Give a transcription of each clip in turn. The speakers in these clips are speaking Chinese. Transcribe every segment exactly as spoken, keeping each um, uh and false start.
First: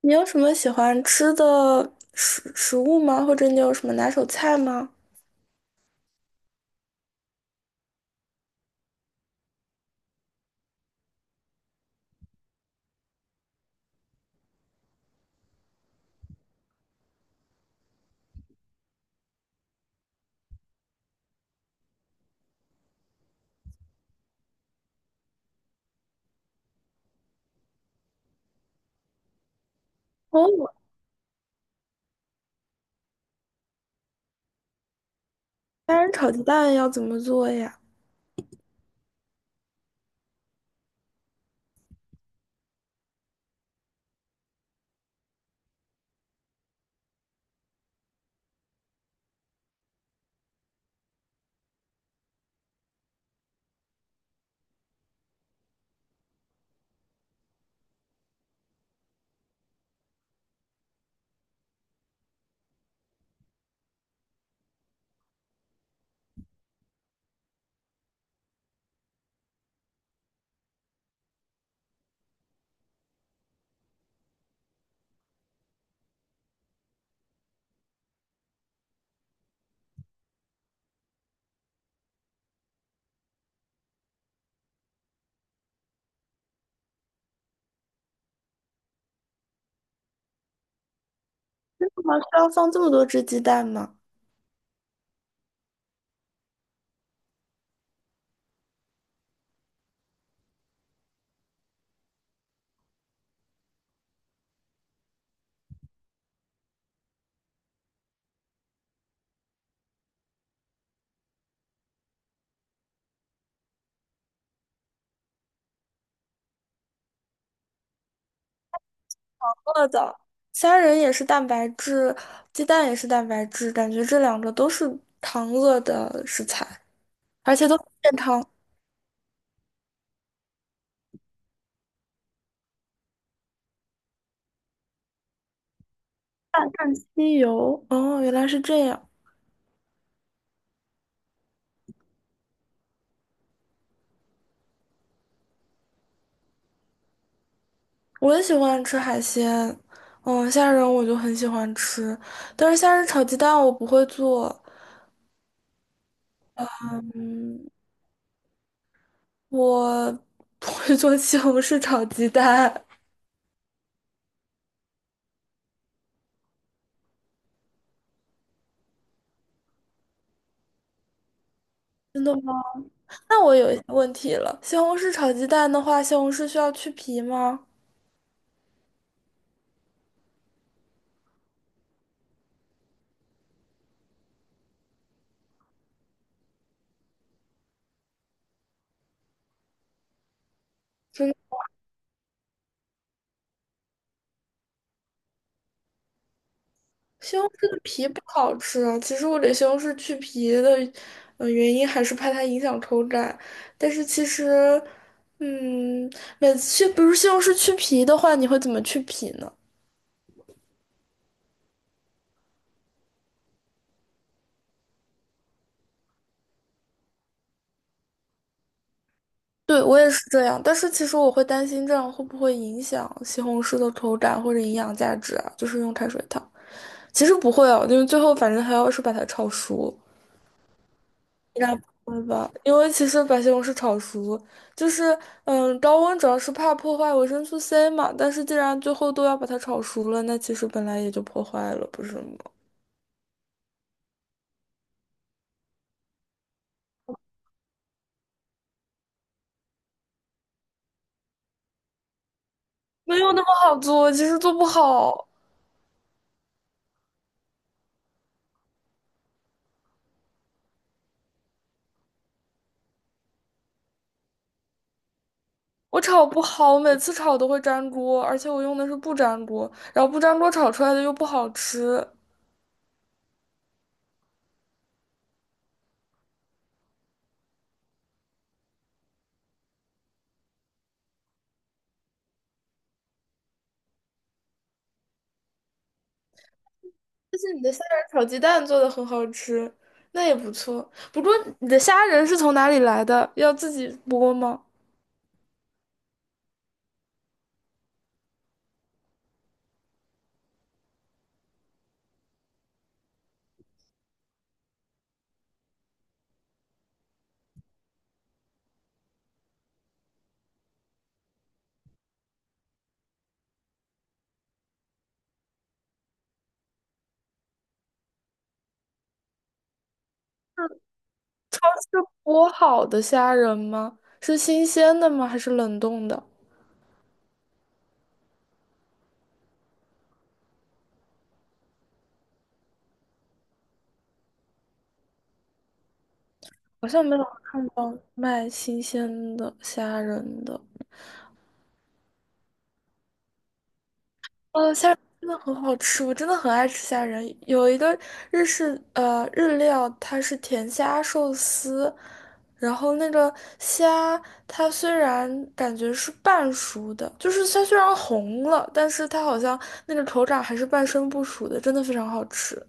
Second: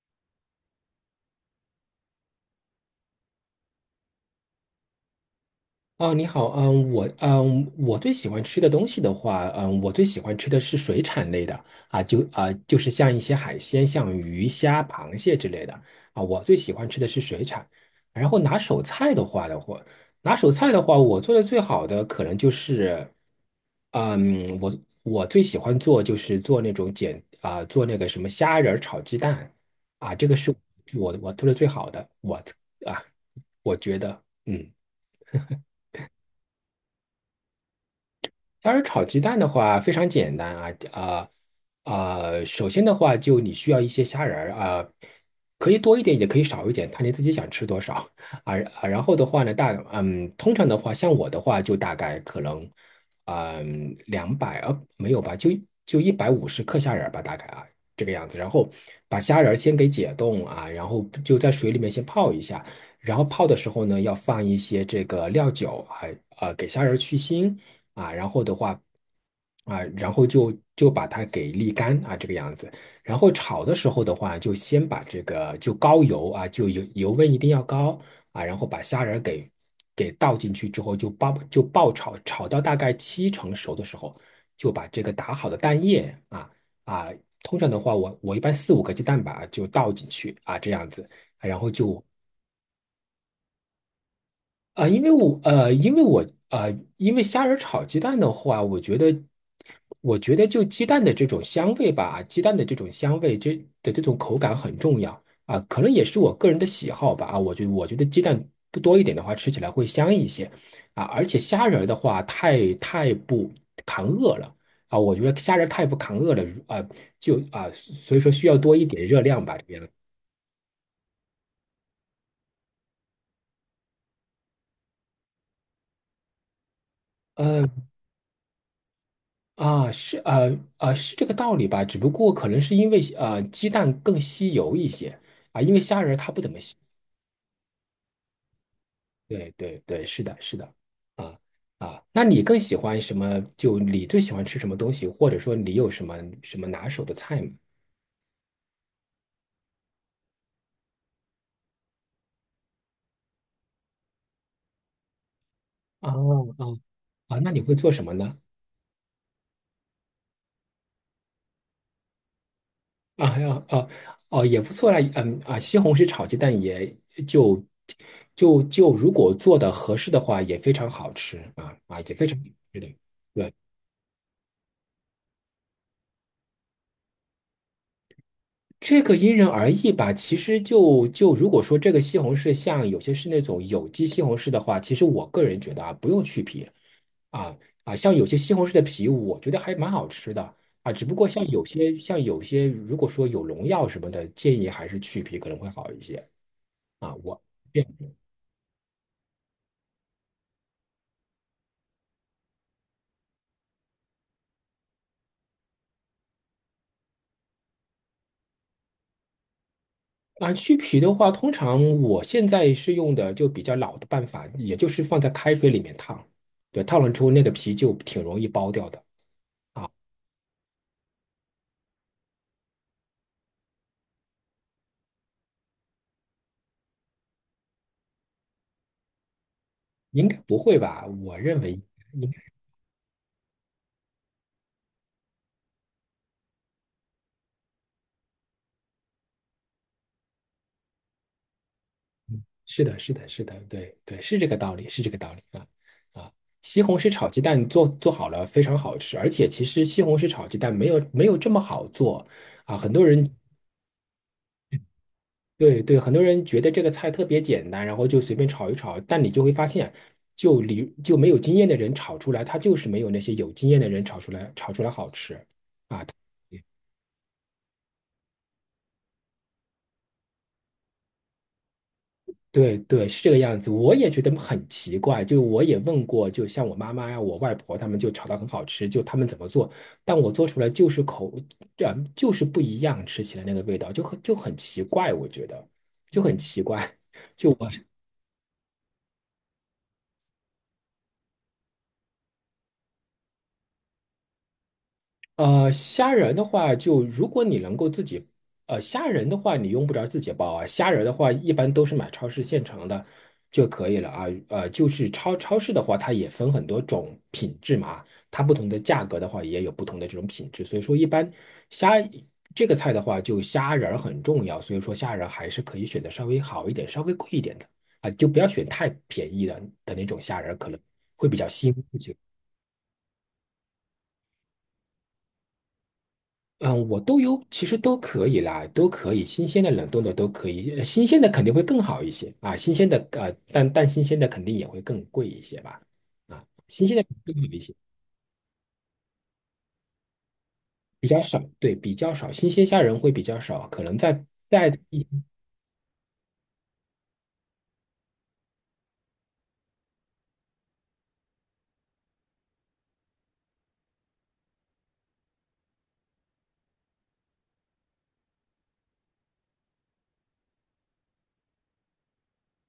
你有什么喜欢吃的食食物吗？或者你有什么拿手菜吗？哦，你好，嗯，我嗯，我最喜欢吃的东西的话，嗯，我最喜欢吃的是水产类的啊，就啊，就是像一些海鲜，像鱼虾、螃蟹之类的啊，我最喜欢吃的是水产。然后拿手菜的话的话，拿手菜的话，我做的最好的可能就是，嗯，我我最喜欢做就是做那种简啊，做那个什么虾仁儿炒鸡蛋啊，这个是哦，我我做的最好的，我啊，我觉得嗯。虾仁炒鸡蛋要怎么做呀？要是炒鸡蛋的话，非常简单啊，呃呃，首先的话，就你需要一些虾仁儿啊、可以多一点，也可以少一点，看你自己想吃多少啊啊。然后的话呢，大嗯，通常的话，像我的话，就大概可能嗯两百啊没有吧，就就一百五十克虾仁儿吧，大概啊这个样子。然后把虾仁儿先给解冻啊，然后就在水里面先泡一下。然后泡的时候呢，要放一些这个料酒还呃，给虾仁儿去腥。啊，然后的话。啊，然后就就把它给沥干啊，这个样子。然后炒的时候的话，就先把这个就高油啊，就油油温一定要高啊，然后把虾仁儿给给倒进去之后，就爆就爆炒，炒到大概七成熟的时候，就把这个打好的蛋液啊啊，通常的话我我一般四五个鸡蛋吧就倒进去啊，这样子，然后为就什么需要放这么多只鸡蛋吗？啊，因为我呃，因为我呃，因为虾仁炒鸡蛋的话，我觉得，我觉得就鸡蛋的这种香味吧，鸡蛋的这种香味，这的这种口感很重要啊，可能也是我个人的喜好吧啊，我觉我觉得鸡蛋多多一点的话，吃起来会香一些啊，而且虾仁儿的话，太太不扛饿了啊，我觉得虾仁儿太不扛饿了啊，就啊，所以说需要多一点热量吧，这饿边。的，虾仁也是蛋白质，鸡蛋也是蛋白质，感觉这两个都是糖饿的食材，而且呃，都很健康。啊，是呃呃是这个道理吧？只不过可能是因为呃鸡蛋更吸油一些啊，因为虾仁儿它不怎么吸。鸡油，哦，原来是这样。对对对，是的，是的，啊啊，那你更喜欢什么？就你最喜欢吃什么东西，或者说你有什么什么拿手的菜吗？我也喜欢吃海鲜，嗯，虾仁我就很喜欢吃，但是虾仁炒鸡蛋我不会做。啊啊啊，那你嗯。会做什么呢？我不会做西红柿炒鸡蛋。啊呀啊哦，也不错啦，嗯啊，西红柿炒鸡蛋也就就就如果做的合适的话，也非常好吃啊啊，也非常好吃的。那对我有一些问题了，西红柿炒鸡蛋的话，西红柿需要去皮吗？这个因人而异吧。其实就就如果说这个西红柿像有些是那种有机西红柿的话，其实我个人觉得啊，不用去皮啊啊，像有些西红柿的皮，我觉得还蛮好吃的啊。只不过真像的，有些像有些，如果说有农药什么的，建议还是去皮可能会好一些啊。西我。红柿的皮不好吃啊。其实我给西红柿去皮的，呃，原因还是怕它影响口感。但是其实，嗯，每次去，比如西红柿去皮的话，你会怎么去皮呢？啊，去皮的话，通常我现在是用的就比较老的办法，也就是放在开水里面烫，对，烫了之后那个皮就挺容易剥掉的，对，我也是这样，但是其实我会担心这样会不会影响西红柿的口感或者营养价值啊？就是用开水烫，其实不会哦，因为最后反正还要是把它炒熟，应该不会吧？我认应该为不会吧？因为其实把西红柿炒熟，就是嗯，高温主要是怕破坏维生素 C 嘛，但是既然最后都要把它炒熟了，那其实本来也就破坏了，不是吗？是的，是的，是的，对对，是这个道理，是这个道理啊啊！西红柿炒鸡蛋做做好了非常好吃，而且其实西红柿炒鸡蛋没有没有这么好做啊。很多没人有那么好做，其实做不好。对对，很多人觉得这个菜特别简单，然后就随便炒一炒，但你就会发现，就你就没有经验的人炒出来，它就是没有那些有经验的人炒出来炒出来好吃。我炒不好，我每次炒都会粘锅，而且我用的是不粘锅，然后不粘锅炒出来的又不好吃。对对，是这个样子。我也觉得很奇怪，就我也问过，就像我妈妈呀、我外婆他们就炒的很好吃，就他们怎么做，但我做出来就是口，这样就是不一样，吃起来那个味道就很就很奇怪，我觉得就很奇怪。但是你的虾仁炒鸡蛋做的很好吃，那也不错。不过你的虾仁是从哪里来的？要自己剥吗？呃，虾仁的话，就如果你能够自己，呃，虾仁的话，你用不着自己包啊。虾仁的话，一般都是买超市现成的就可以了啊。呃，就是超超市的话，它也分很多种品质嘛，它不同的价格的话，也有不同的这种品质。所以说，一般虾这个菜的话，就虾仁儿很重要。所以说，虾仁还是可以选择稍微好一点、稍微贵一点的啊，就不要选太便宜的的那种虾仁儿可能会比较腥。是剥好的虾仁吗？是新鲜的吗？还是冷冻的？嗯，我都有，其实都可以啦，都可以，新鲜的、冷冻的都可以，呃新鲜的肯定会更好一些啊，新鲜的呃，但但新鲜的肯定也会更贵一些吧，啊，新好鲜的像没有更好一看些，到卖新鲜的虾仁的。比较少，对，比较少，新鲜虾仁会比较少，可能在在哦，虾仁真的很好吃，我真的很爱吃虾仁。有一个日式呃日料，它是甜虾寿司，然后那个虾它虽然感觉是半熟的，就是它虽然红了，但是它好像那个口感还是半生不熟的，真的非常好吃。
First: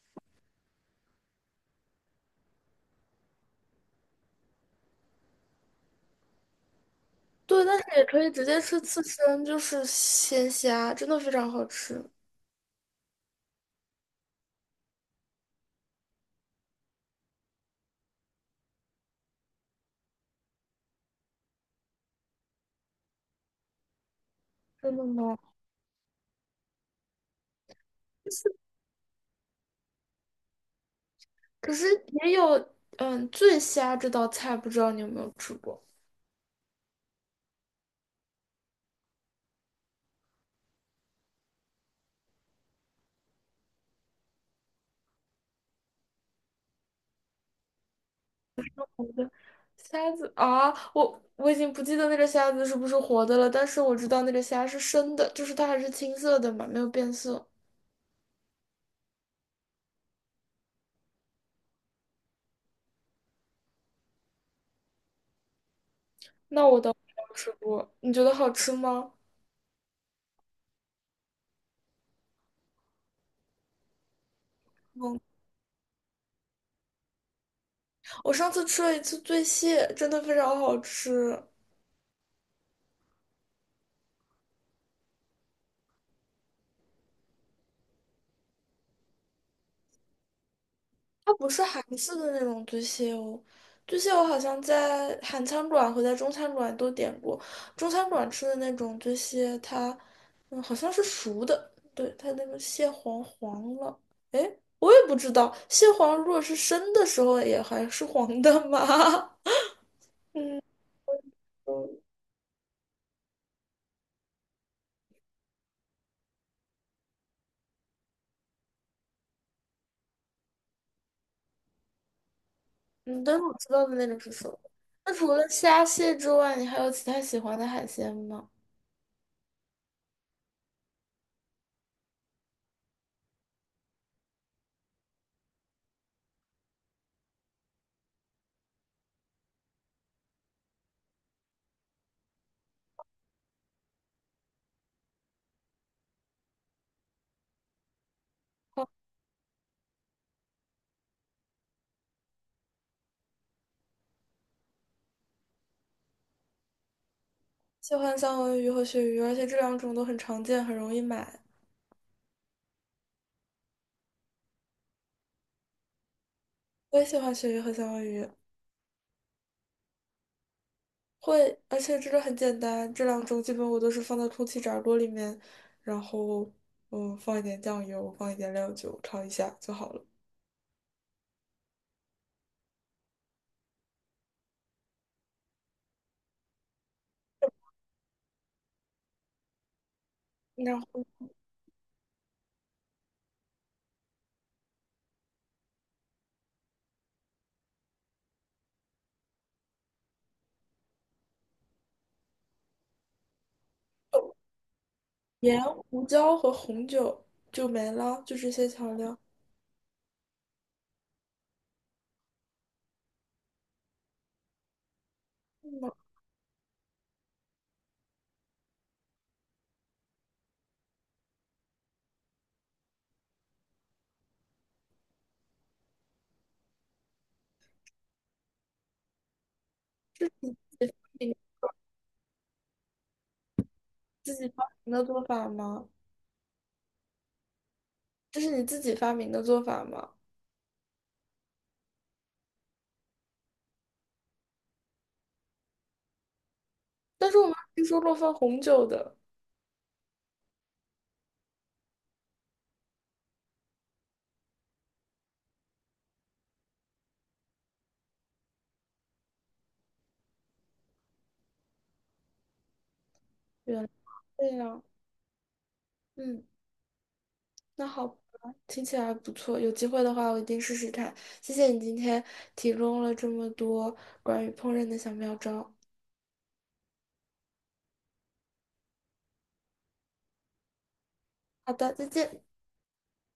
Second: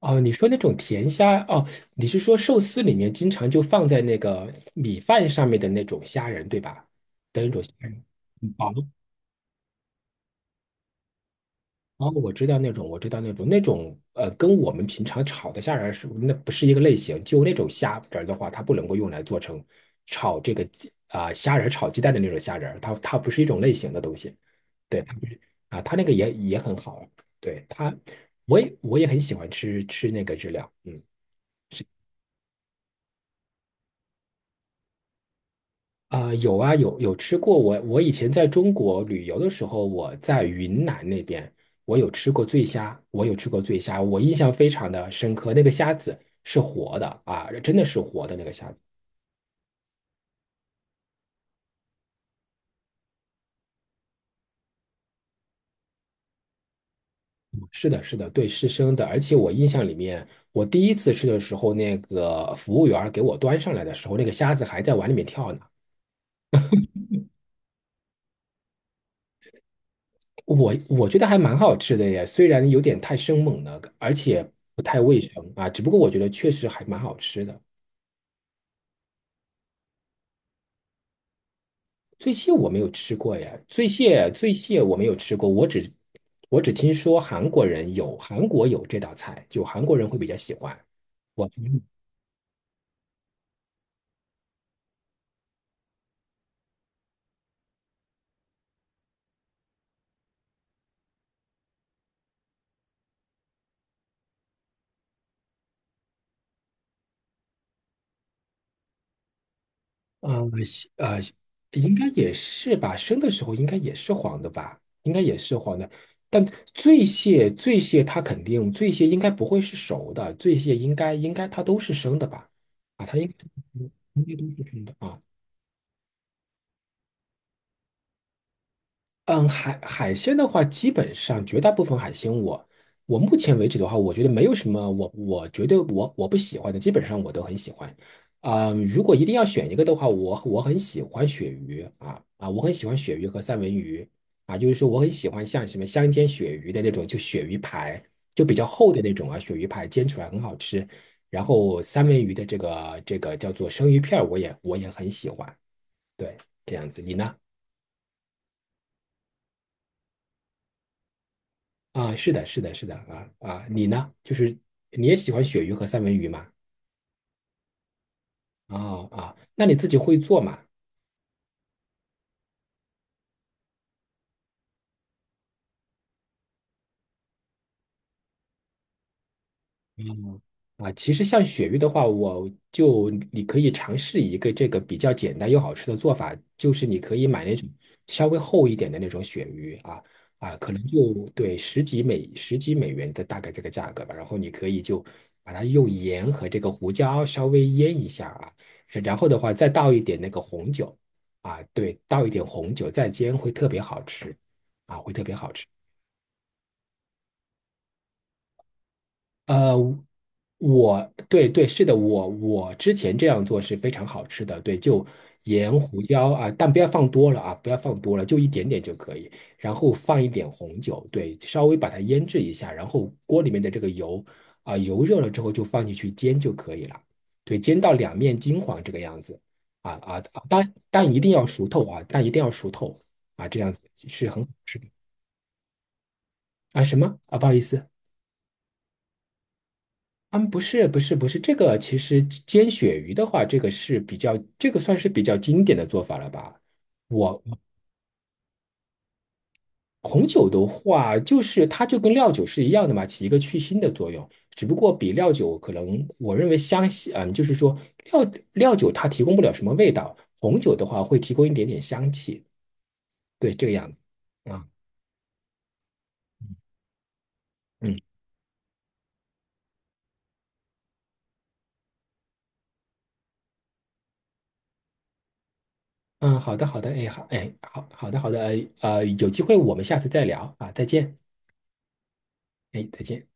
哦，你说那种甜虾哦，你是说寿司里面经常就放在那个米饭上面的那种虾仁对吧？的那种对，虾但是仁，也可以直很接薄吃刺身，就是鲜虾，真的非常好吃。哦，我知道那种，我知道那种，那种呃，跟我们平常炒的虾仁儿是那不是一个类型。就那种虾仁儿的话，它不能够用来做成炒这个鸡啊、虾仁儿炒鸡蛋的那种虾仁儿它它不是一种类型的东西。真对，的它不吗？是啊，它那个也也很好。对它，我也我也很喜欢吃吃那个日料。嗯。可是也有嗯醉虾这道菜，不知道你有没有吃过？啊、有啊，有有吃过。我我以前在中国旅游的时候，我在云南那边，我有吃过醉虾，我有吃过醉虾，我印象非常的深刻。那个虾子是活的啊，真的是活的那个虾子。好的，虾子啊，我我已经不记得那个虾子是不是活的了，但是我知道那个虾是生的，就是它还是青色的嘛，没有变色。是的，是的，对，是生的。而且我印象里面，我第一次吃的时候，那个服务员儿给我端上来的时候，那个虾子还在碗里面跳呢。那我倒没有吃过，你觉得好吃吗？我我觉得还蛮好吃的耶，虽然有点太生猛了，而且不太嗯，卫生啊，只不过我觉得确实还蛮好吃的。我上次吃了一次醉蟹，真的非常好吃。醉蟹我没有吃过呀，醉蟹醉蟹我没有吃过，我只我只听说韩国人有韩国有这道菜，就韩国人会比较喜欢。我不是听韩式的那种醉蟹哦，醉蟹我好像在韩餐馆和在中餐馆都点过，中餐馆吃的那种醉蟹，它嗯好像是熟的，对，它那个蟹黄黄了，诶，我也不知道，蟹黄如果是生的时候也还是黄的吗？呃西呃，应该也是吧，生的时候应该也是黄的吧，应该也是黄的。但醉蟹醉蟹它肯定醉蟹应该不会是熟的，醉蟹应该应该它都是生的吧？啊，它嗯，应但是我知道的那种该。是熟的。那啊。除了虾蟹之外，你还有其他喜欢的海鲜吗？嗯，海海鲜的话，基本上绝大部分海鲜我，我目前为止的话，我觉得没有什么我我觉得我我不喜欢的，基本上我都很喜欢。嗯，如果一定要选一个的话，我我很喜欢鳕鱼啊啊，我很喜欢鳕鱼和三文鱼啊，就是说我很喜欢像什么香煎鳕鱼的那种，就鳕鱼排，就比较厚的那种啊，鳕鱼排煎出来很好吃。然后三文鱼的这个这个叫做生鱼片儿，我也我也很喜欢。对，这样子，你呢？喜欢三文鱼和鳕鱼，而且这两种都很常见，很容易买。啊，是的，是的，是的，啊啊，你呢？就是你也喜欢鳕鱼和三文鱼吗？我也喜欢鳕鱼和三文鱼，哦啊，那你自己会做吗？会，而且这个很简单，这两种基本我都是放到空气炸锅里面，然后嗯放一点酱油，放一点料酒炒一下就好了。啊，其实像鳕鱼的话，我就你可以尝试一个这个比较简单又好吃的做法，就是你可以买那种稍微厚一点的那种鳕鱼啊啊，可然能后就对十几美十几美元的大概这个价格吧。然后你可以就把它用盐和这个胡椒稍微腌一下啊，然后的话再倒一点那个红酒啊，对，倒一点红酒再煎会特别好吃啊，会特别好盐、吃。胡椒和红酒就没了，就这些调料。呃，我对对是的，我我之前这样做是非常好吃的，对，就盐嗯，胡椒啊，但不要放多了啊，不要放多了，就一点点就可以，然后放一点红酒，对，稍微把它腌制一下，然后锅里面的这个油啊，油热了之后就放进去煎就可以了，对，煎到两面金黄这个样子啊啊，啊但这是但一定你要熟透啊，但一定要熟透啊，这样子是自很己好发吃的明的做法吗？啊，什么啊，不好意思。这是你自己发明的做法吗？嗯，不是，不是，不是，这个其实煎鳕鱼的话，这个是比较，这个算是比较经典的做法了吧？但是我我们听说过放红酒的，红酒的话，就是它就跟料酒是一样的嘛，起一个去腥的作用，只不过比料酒可能我认为香气，嗯，就是说料料酒它提供不了什么味道，红酒的话会提供一点点香气，对，这个原来样子。这啊，样。嗯。那嗯好吧，听起来不错。有机会的话，我一定试试看。谢谢你今天提供了这么多关于烹饪的小妙招。嗯，好的，好的，哎，好，哎，好，好的，好的，呃，呃有机会我们下次再聊啊，再见，好的，再见。哎，再见。